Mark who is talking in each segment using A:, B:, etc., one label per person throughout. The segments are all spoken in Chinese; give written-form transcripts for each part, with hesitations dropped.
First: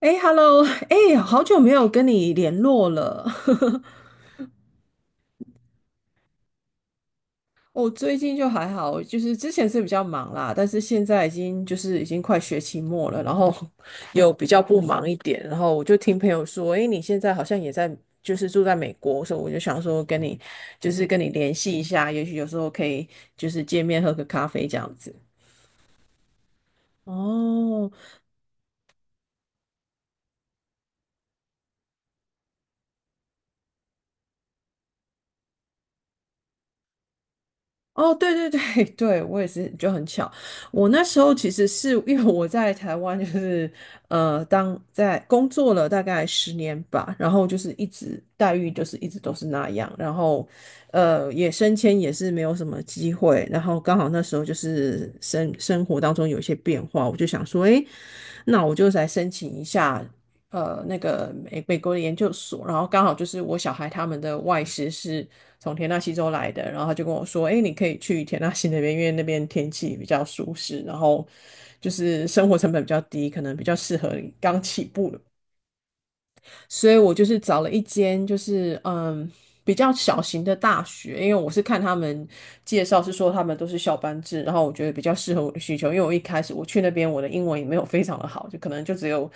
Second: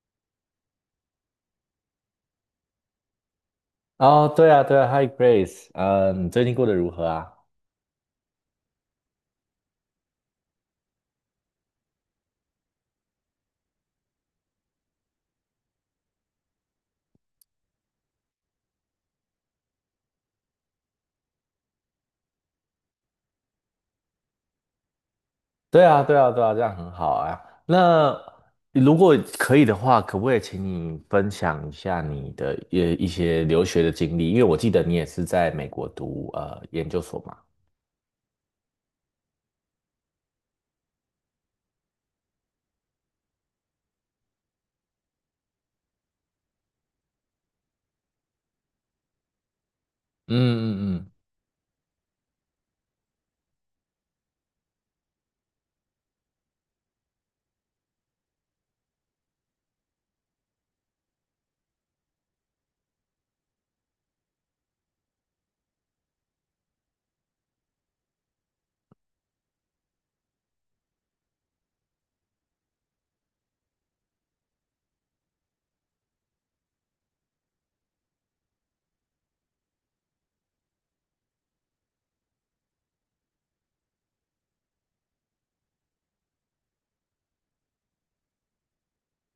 A: 哎，Hello，哎，好久没有跟你联络了。
B: 哦，对啊，对啊，Hi Grace，嗯，你最近过得如何啊？
A: 我最近就还好，就是之前是比较忙啦，但是现在已经就是已经快学期末了，然后 有比较不忙一点。然后我就听朋友说，哎，你现在好像也在，就是住在美国，所以我就想说跟你就是跟你联系一下，也许有时候可以就是见面喝个咖啡这样子。
B: 对啊，对啊，对啊，这样很好啊。
A: 哦，
B: 那如果可以的话，可不可以请你分享一下你的一些留学的经历？因为我记得你也是在美国读研究所嘛。
A: 哦，对对对 对，我也是就很巧。我那时候其实是因为我在台湾，就是当在工作了大概十年吧，然后就是一直待遇就是一直都是那样，然
B: 嗯
A: 后
B: 嗯嗯。
A: 也升迁也是没有什么机会，然后刚好那时候就是生活当中有一些变化，我就想说，诶，那我就来申请一下那个美国的研究所，然后刚好就是我小孩他们的外师是从田纳西州来的，然后他就跟我说，哎，你可以去田纳西那边，因为那边天气比较舒适，然后就是生活成本比较低，可能比较适合刚起步的。所以我就是找了一间就是嗯比较小型的大学，因为我是看他们介绍是说他们都是校班制，然后我觉得比较适合我的需求，因为我一开始我去那边我的英文也没有非常的好，就可能就只有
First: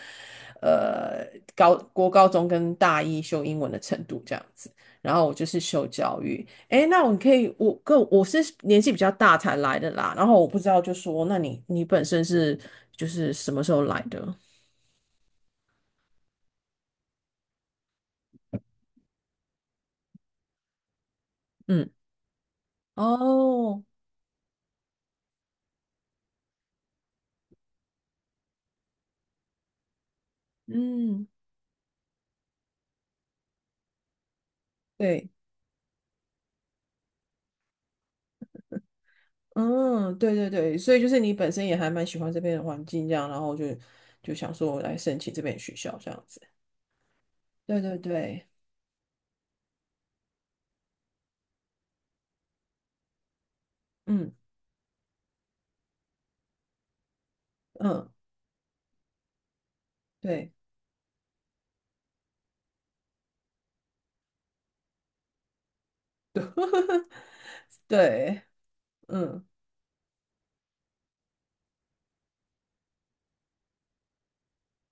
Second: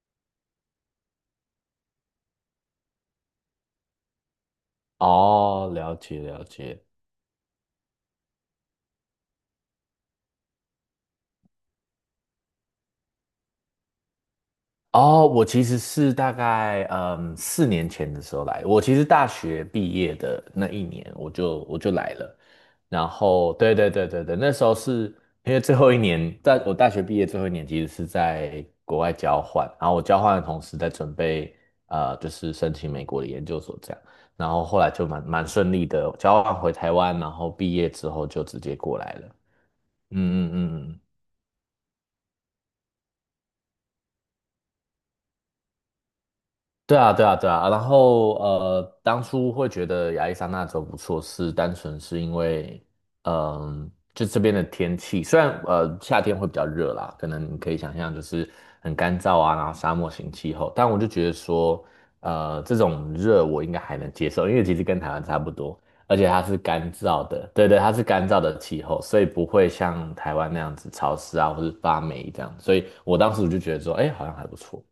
A: 呃高高中跟大一修英文的程度这样子，然后我就是
B: 哦，
A: 修
B: 了
A: 教
B: 解了
A: 育，
B: 解。
A: 诶，那我可以我是年纪比较大才来的啦，然后我不知道就说那你本身是就是什么时候来的？
B: 哦，我其实是大概4年前的时候来，我其实大学毕业的那一年我就我
A: 嗯，
B: 就来了，然后对
A: 哦，
B: 对对对对，那时候是因为最后一年，在我大学毕业最后一年其实是在国外交换，然后我交换的同时在准
A: 嗯。
B: 备就是申请美国的研究所这样，然后后来就蛮
A: 对，
B: 蛮顺利的交换回台湾，然后毕业之后就直接过来了，
A: 嗯，对对
B: 嗯嗯
A: 对，
B: 嗯
A: 所以
B: 嗯。
A: 就是你本身也还蛮喜欢这边的环境，这样，然后就就想说我来申请这边的学校这样子。
B: 对啊，对啊，对啊。
A: 对
B: 然
A: 对
B: 后
A: 对，
B: 当初会觉得亚利桑那州不错，是单纯是因为，嗯、就
A: 嗯
B: 这边的天气，虽然夏天会比较热啦，可能你可以想
A: 嗯，
B: 象就是很干燥啊，然后沙漠型
A: 对
B: 气候，但我就觉得说，这种热我应该还能接受，因为其实跟台湾差不多，而且它是干燥的，对对，它是干燥
A: 对，
B: 的气候，所以
A: 嗯。
B: 不会像台湾那样子潮湿啊，或是发霉这样，所以我当时我就觉得说，哎，好像还不错。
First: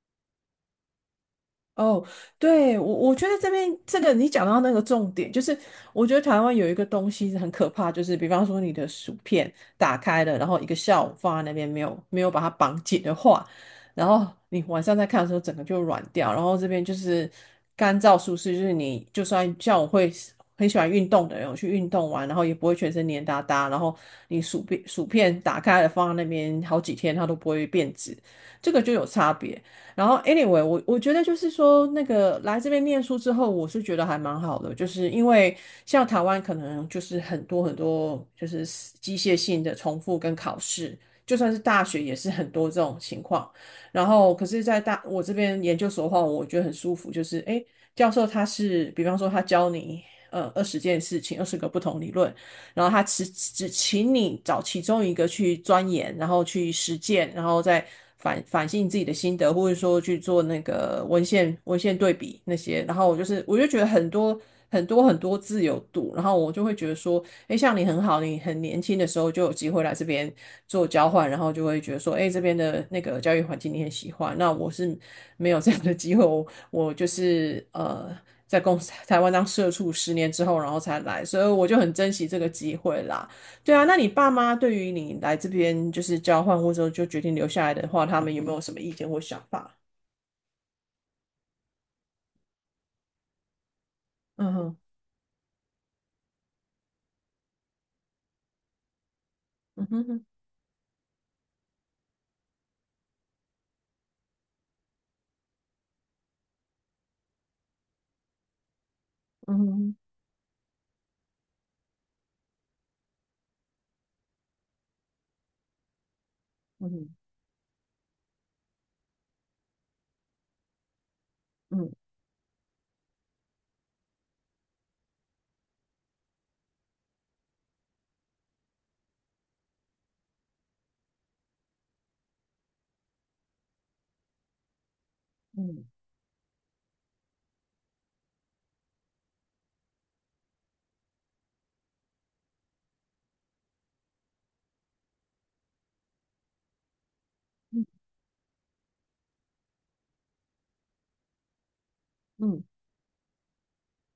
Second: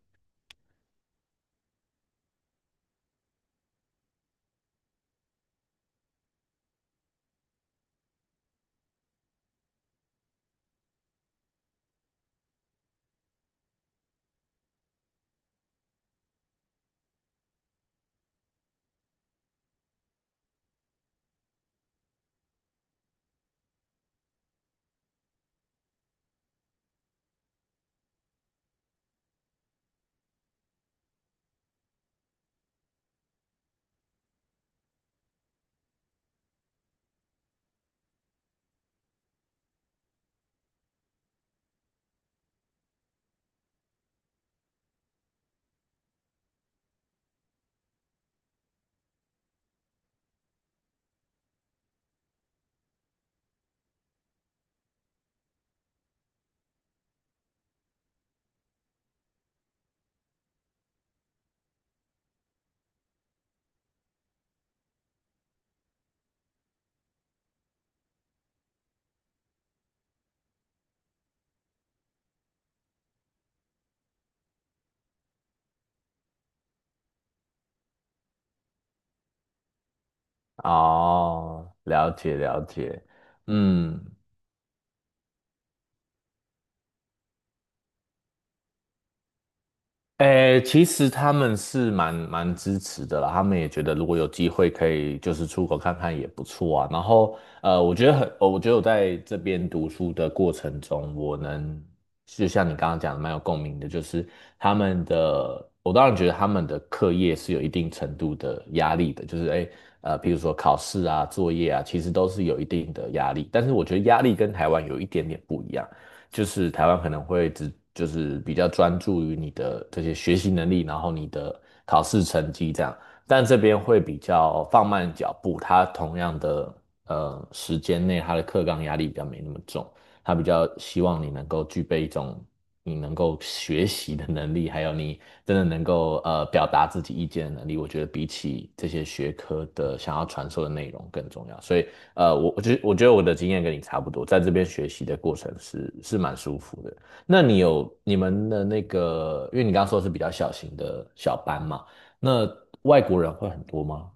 A: 哦，对，我觉得这边这个你讲到那个重点，就是我觉得台湾有一个东西很可怕，就是比方说你的薯片打开了，然后一个下午放在那边没有把它绑紧的话，然后你晚上再看的时候整个就软掉，然后这边就是干燥舒适，就是你就算像我会很喜欢运动的人，我去运动完，然后也不会全身黏哒哒，然后你薯片打开了放在那边好几天它都不会变质，这个就有差别。然后，anyway，我觉得就是说，那个来这边念书之后，我是觉得还蛮好的，就是因为像台湾可能就是很多很多就是机械性的重复跟考试，就算是大学也是很多这种情况。然后，可是，在大我这边研究所的话，我觉得很舒服，就是诶，教授他是比方说他教你20件事情，20个不同理论，然后他只请你找其中一个去钻研，然后去实践，然后再反省自己的心得，或者说去做那个文献对比那些。然后我就是我就觉得很多很多很多自由度，然后我就会觉得说，哎，像你很好，你很年轻的时候就有机会来这边做交换，然后就会觉得说，哎，这边的那个教育环境你很喜欢。那我是没有这样的机会，我就是呃。在公司 台湾当社畜10年之后，然后才来，所以我
B: 哦，
A: 就很
B: 了
A: 珍惜这
B: 解
A: 个
B: 了
A: 机会
B: 解。
A: 啦。对啊，那
B: 嗯。
A: 你爸妈对于你来这边就是交换或者就决定留下来的话，他们有没有什么意见或想法？
B: 诶，其实他们是蛮支持的啦，他们也觉得如果有机
A: 嗯
B: 会
A: 哼，
B: 可以就是出国看看也不错啊。然后我觉得很，我觉得我在这边
A: 嗯
B: 读
A: 哼
B: 书
A: 哼，
B: 的过程中，我能就像你刚刚讲的蛮有共鸣的，就是他们的，我当然觉得他们的课业是有一定程度的压力的，就是
A: 嗯
B: 诶。
A: 哼
B: 比如说考试啊、作业啊，其实都是有一定的压力，但是我觉得压力跟台湾有一点点不一样。就是台
A: 嗯
B: 湾可
A: 哼，
B: 能会只就是比较专注于你的这些学习能力，然后你的
A: 嗯哼
B: 考试成绩这样，但这边会比较放慢脚步，它同样的时间内，它的课纲压力比较没那么重，它比较希望你能够具备一种。你能够学习的能力，还有你真的
A: 嗯
B: 能
A: 嗯
B: 够表达自己意见的能力，我觉得比起这些学科的想要传授的内容更重要。所以我觉得我的经验跟你差不多，在这边学习的过程是蛮舒服的。那你有你们的那个，因为你刚刚说是比较小型的小班嘛，那
A: 嗯。
B: 外国人会很多吗？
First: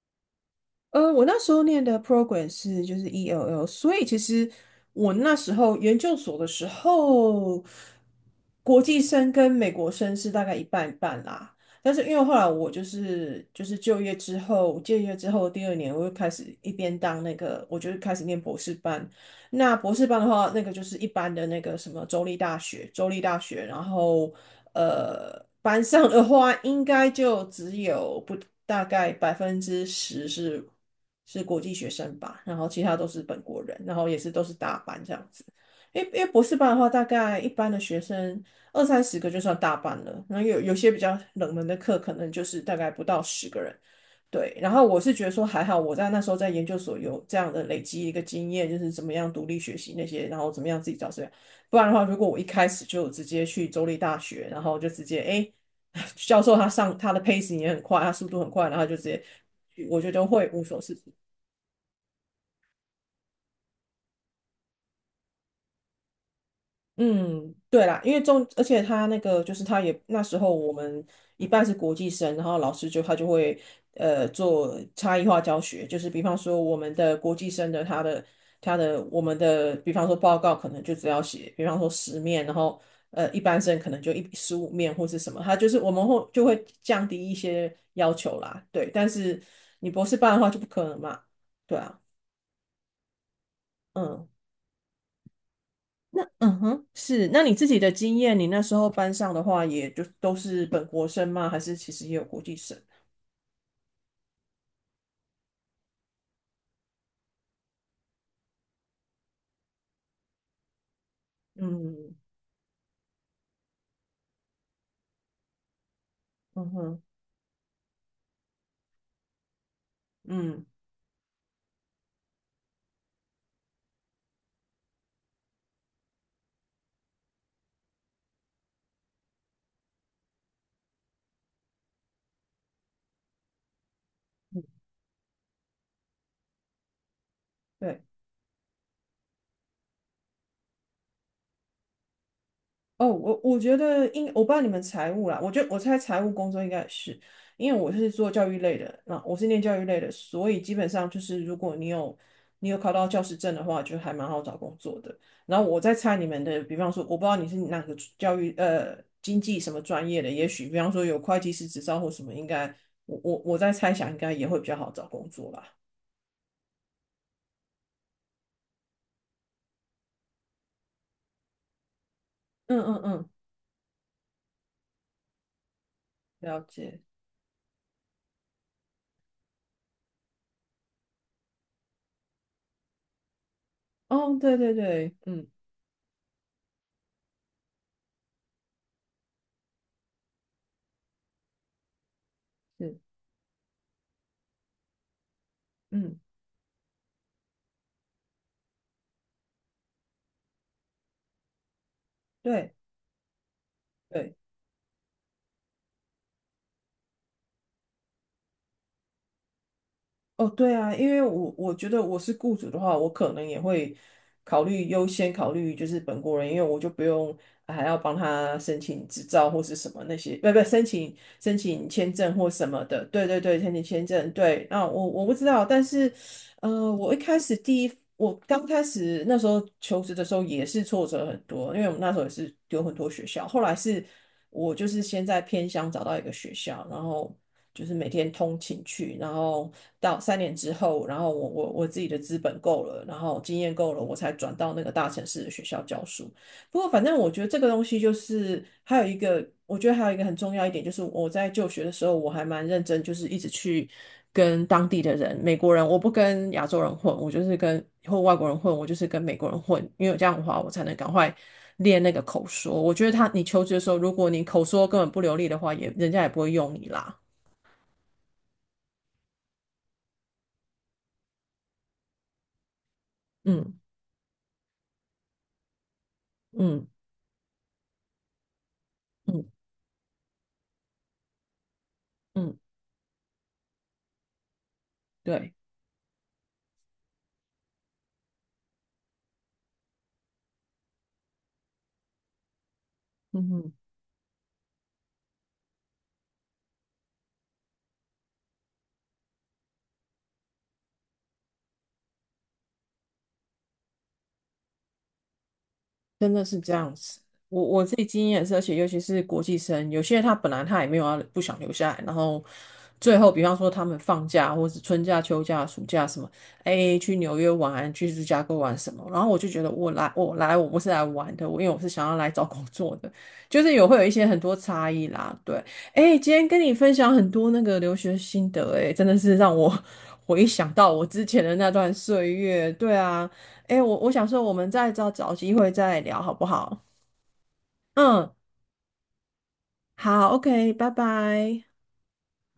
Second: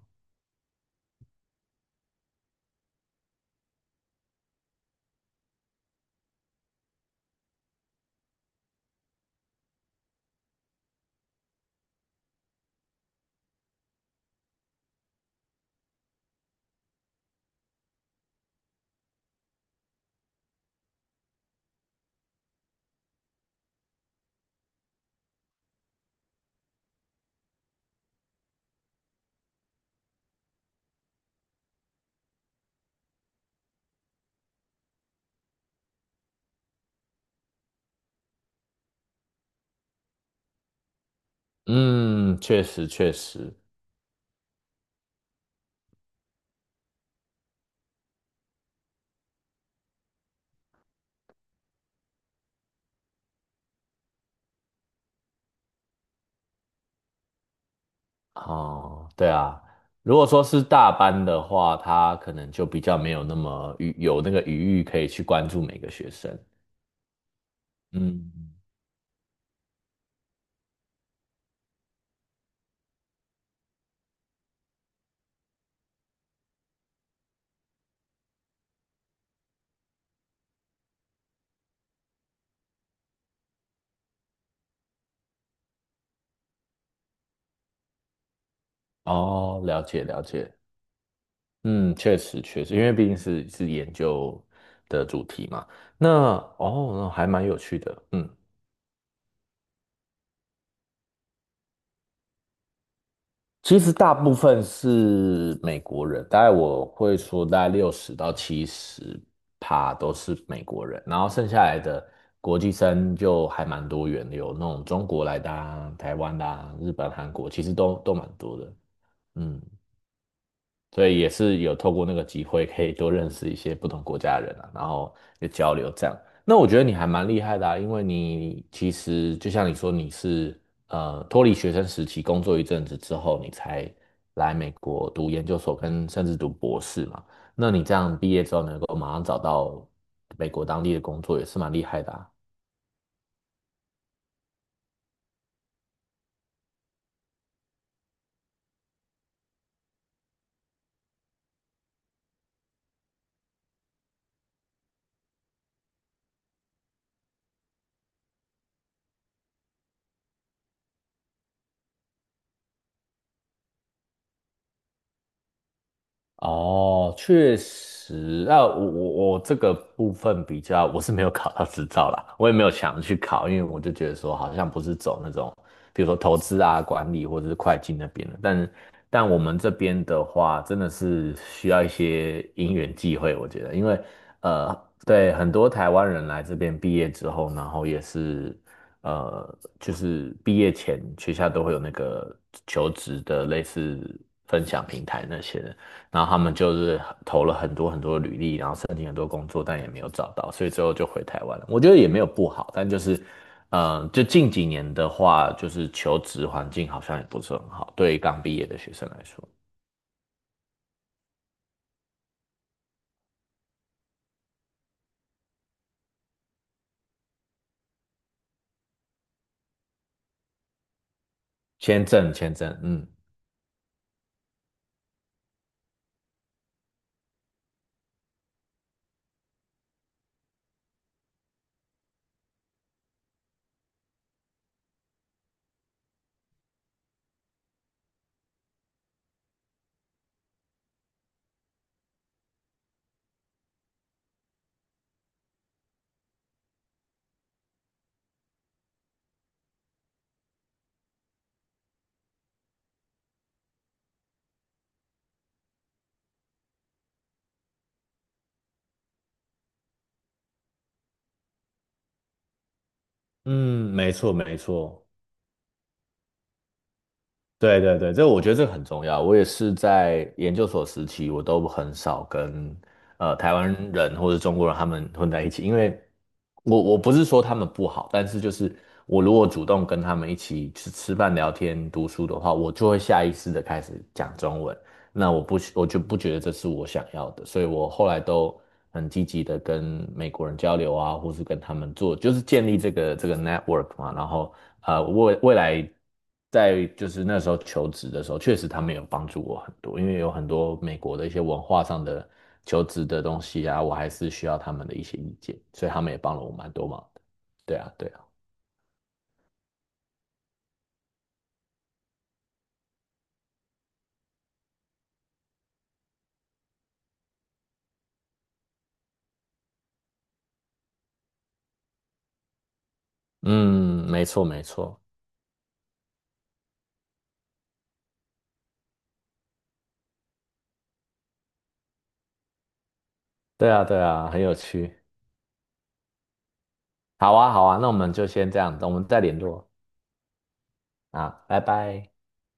A: 呃，我那时候念的 program 是就是 ELL，所以其实我那时候研究所的时候，国际生跟美国生是大概一半一半啦。但是因为后来我就是就业之后，就业之后第二年我就开始一边当那个，我就开始念博士班，那博士班的话，那个就是一般的那个什么州立大学，州立大学，然后呃，班上的话应该就只有不大概10%是是国际学生吧，然后其他都是本国人，然后也是都是大班这样子。因为因为博士班的话，大概一般的学生二三十个就算大班了，然后有些比较冷门的课，可能
B: 嗯，
A: 就是
B: 确
A: 大
B: 实
A: 概不
B: 确
A: 到十
B: 实。
A: 个人。对，然后我是觉得说还好，我在那时候在研究所有这样的累积一个经验，就是怎么样独立学习那些，然后怎么样自己找资料。不然的话，如果我一开始就直接去州立大学，然后就直接哎，教授他上他的 pace 也很快，他速度很快，然后就直
B: 哦，
A: 接
B: 对啊，
A: 我觉得
B: 如
A: 就
B: 果说
A: 会
B: 是
A: 无所
B: 大
A: 事事。
B: 班的话，他可能就比较没有那么余有那个余裕可以去关注每个学生。
A: 嗯，对啦，因为中，
B: 嗯。
A: 而且他那个就是他也那时候我们一半是国际生，然后老师就他就会呃做差异化教学，就是比方说我们的国际生的他的我们的比方说报告可能就只要写，比方说10面，然后呃一般生可能就15面或是什么，他就是我们会就会降低一些要求啦，对，但是
B: 哦，了
A: 你
B: 解
A: 博士
B: 了
A: 班的话
B: 解。
A: 就不可能嘛，对
B: 嗯，
A: 啊，
B: 确实确实，因为毕竟是研
A: 嗯。
B: 究的主题嘛。那
A: 那嗯哼，
B: 哦，那还
A: 是，那
B: 蛮
A: 你
B: 有
A: 自己
B: 趣
A: 的
B: 的。
A: 经
B: 嗯，
A: 验，你那时候班上的话，也就都是本国生吗？还是其实也有国际生？
B: 其实大部分是美国人，大概我会说大概60到70趴都是美国人，然后剩下来的
A: 嗯
B: 国际生就还蛮多元的，有那种中国来的啊、台湾的
A: 嗯
B: 啊、日
A: 哼，
B: 本、韩国，其实都蛮多的。嗯。
A: 嗯，
B: 所以也是有透过那个机会，可以多认识一些不同国家的人啊，然后就交流这样。那我觉得你还蛮厉害的啊，因为你其实就像你说，你是脱离学生时期工作一阵子之后，你才来
A: 嗯，
B: 美国读研究所跟甚至读博士嘛。那你这
A: 对。
B: 样毕业之后能够马上找到美国当地的工作，也是蛮厉害的啊。
A: 哦，我觉得我不知道你们财务啦，我觉得我猜财务工作应该也是，因为我是做教育类的，那我是念教育类的，所以基本上就是如果你有考到教师证的话，就还蛮好找工作的。然后我在猜你们的，比方说我不知道你是哪个教育呃经济什么专业的，也许比方说有会计师执照或什么，应该我在猜想应该也会比较好找工作啦。
B: 哦，确实，那我这个部分比较，我是没有考到执照啦，我也没有
A: 嗯
B: 想
A: 嗯
B: 去
A: 嗯，
B: 考，因为我就觉得说好像不是走那种，比如说投
A: 了
B: 资啊、
A: 解。
B: 管理或者是会计那边的，但但我们这边的话，真的是需要一些因缘际会，我觉得，因为
A: 哦，对对
B: 呃，
A: 对，
B: 对
A: 嗯
B: 很多台湾人来这边毕业之后，然后也是就是毕业前学校都会有那个求
A: 是
B: 职的类似分享平台那些的。
A: 嗯
B: 然后他们就是投了很多很多履历，然后申请很多工作，但也没有找到，所以最后就回台湾了。我觉得也没有不好，
A: 对。
B: 但就是，嗯、就
A: 对
B: 近几年的话，就是求职环境好像也不是很好，对于刚毕业的学生来说，
A: 哦，对啊，因为我觉得我是雇主的话，我可能也会优先考虑就是本国人，因为我就不用啊还要帮他申请执照或是什么那些，不申请
B: 签
A: 签
B: 证，
A: 证或
B: 签
A: 什
B: 证，
A: 么的。
B: 嗯。
A: 对对对，申请签证，对。那我我不知道，但是呃，我一开始第一，我刚开始那时候求职的时候也是挫折很多，因为我们那时候也是丢很多学校。后来是我就是先在偏乡找到一个学校，然后就是每天通勤去，然后到3年之后，然后我自己的资本够了，然后经验够了，我才转到那个大城市的学校教书。不过，反正我觉得这个东西就是还有一个，我觉得还有一个很重要一点，就是我在就学的时候，我还蛮认真，就是一直去跟当地的人，美国人，我不跟亚洲人混，我就是跟或外国人混，我就是跟美国人混，因为这样的话，我才能赶快练那个口说。我觉得他，你求职的时
B: 嗯，
A: 候，
B: 没
A: 如果
B: 错
A: 你
B: 没
A: 口说根
B: 错，
A: 本不流利的话，也人家也不会用你啦。
B: 对对对，这我觉得这个很重要。我也是在研究所时期，我都很少跟台湾
A: 嗯
B: 人或者中国人他们混在一起，因为我
A: 嗯
B: 我不是说他们不好，但是就是我如
A: 嗯
B: 果主动跟他们一起去吃饭、聊天、读书的话，
A: 嗯，
B: 我就会下意识的开始讲中文。那我
A: 对。
B: 不我就不觉得这是我想要的，所以我后来都很积极的跟美国人交流啊，或是跟他们做，就是建立这个
A: 嗯哼。
B: network 嘛。然后未来在就是那时候求职的时候，确实他们有帮助我很多，因为有很多美国的一些文化上的求职的东西啊，我还是需要他们的一些意见，所以他们也
A: 真
B: 帮了
A: 的
B: 我
A: 是
B: 蛮
A: 这
B: 多
A: 样
B: 忙
A: 子。
B: 的。对
A: 我
B: 啊，
A: 自己
B: 对啊。
A: 经验也是，而且尤其是国际生，有些他本来他也没有要不想留下来，然后最后比方说他们放假或者是春假、秋假、暑假什么，哎，去纽约玩，去芝加哥玩什么，然后我就觉得我不是来玩的，我因为我是想要来找工作的，就是有会有一
B: 嗯，没
A: 些很
B: 错
A: 多
B: 没
A: 差
B: 错。
A: 异啦。对，哎，今天跟你分享很多那个留学心得，哎，真的是让我 回想到我之前的那段岁月。对啊。
B: 对
A: 哎，
B: 啊对
A: 我想
B: 啊，很
A: 说，我
B: 有
A: 们再
B: 趣。
A: 找找机会再聊好不好？
B: 好啊好啊，那我们就
A: 嗯，
B: 先这样，我们再联络。
A: 好，OK，拜
B: 啊，拜
A: 拜。
B: 拜。